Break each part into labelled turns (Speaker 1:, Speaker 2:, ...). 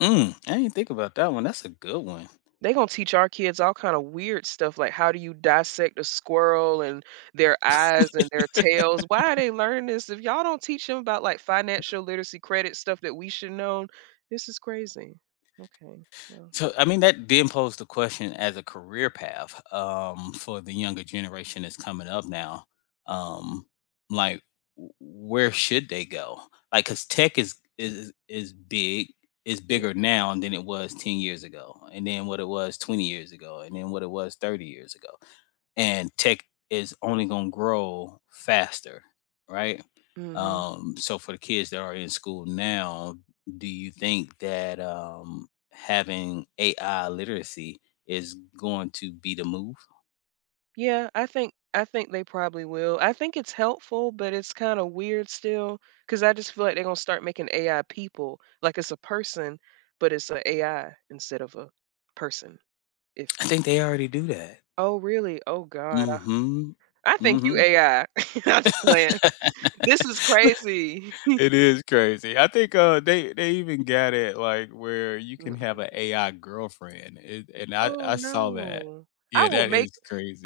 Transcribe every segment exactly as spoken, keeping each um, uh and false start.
Speaker 1: Mm, I didn't think about that one. That's a good one.
Speaker 2: They're gonna teach our kids all kinda weird stuff, like how do you dissect a squirrel and their eyes and their tails- why are they learning this? If y'all don't teach them about, like,
Speaker 1: E
Speaker 2: financial literacy, credit stuff that we should known? This is crazy. Okay, well
Speaker 1: So, I mean that then pose the question as a career path, um, for the younger generation that's coming up now, um, like, w where should they go? Like, cause tech is is is is big, is
Speaker 2: Ye
Speaker 1: bigger now than it was ten years ago, and then what it was twenty years ago, and then what it was thirty years ago and tech is only gonna grow faster, right?
Speaker 2: Mhm.
Speaker 1: Um, so for the kids that are in school now, do you think that, um, having AI literacy is going to be the move?
Speaker 2: Yeah, I think I think they probably will. I think it's helpful, but it's kinda weird still, 'cause I just feel like they're going to start making AI people like it's a person, but it's a AI instead of a person, if
Speaker 1: I think they already do that.
Speaker 2: Oh, really? Oh, god. Uh,
Speaker 1: Mhm,
Speaker 2: I think you
Speaker 1: mhm.
Speaker 2: AI. I'm just playing. This is crazy.
Speaker 1: It is crazy. I think, uh, they they even got it, like, where you can have
Speaker 2: Mm-mm.
Speaker 1: a AI girlfriend and and I
Speaker 2: Oh,
Speaker 1: I saw that.
Speaker 2: no. I
Speaker 1: Yeah,
Speaker 2: will
Speaker 1: that
Speaker 2: make
Speaker 1: is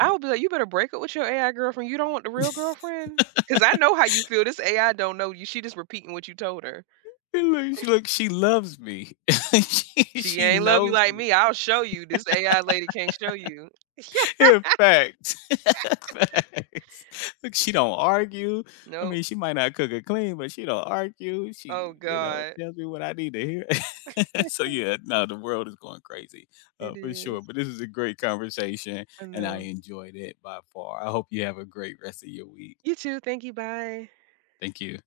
Speaker 2: I will be like, "You better break up with your AI girlfriend. You don't want the real girlfriend? 'Cause I know how you feel, this AI don't know you, she just repeating what you told her."
Speaker 1: And like, she like, she loves me, she
Speaker 2: "She
Speaker 1: she
Speaker 2: ain't love you
Speaker 1: knows
Speaker 2: like
Speaker 1: me.
Speaker 2: me. I'll show you. This AI lady can't show you." Yeah.
Speaker 1: And facts, facts. Look, she don't argue, I
Speaker 2: No.
Speaker 1: mean, she might not cook or clean, but she don't argue,
Speaker 2: Oh,
Speaker 1: she, you know,
Speaker 2: god.
Speaker 1: tells me what I need to hear So yeah, nah, the world is going crazy, uh,
Speaker 2: It
Speaker 1: for sure,
Speaker 2: is.
Speaker 1: but this is a great conversation
Speaker 2: I
Speaker 1: and I
Speaker 2: know.
Speaker 1: enjoyed it by far. I hope you have a great rest of your week.
Speaker 2: You, too. Thank you. Bye.
Speaker 1: Thank you.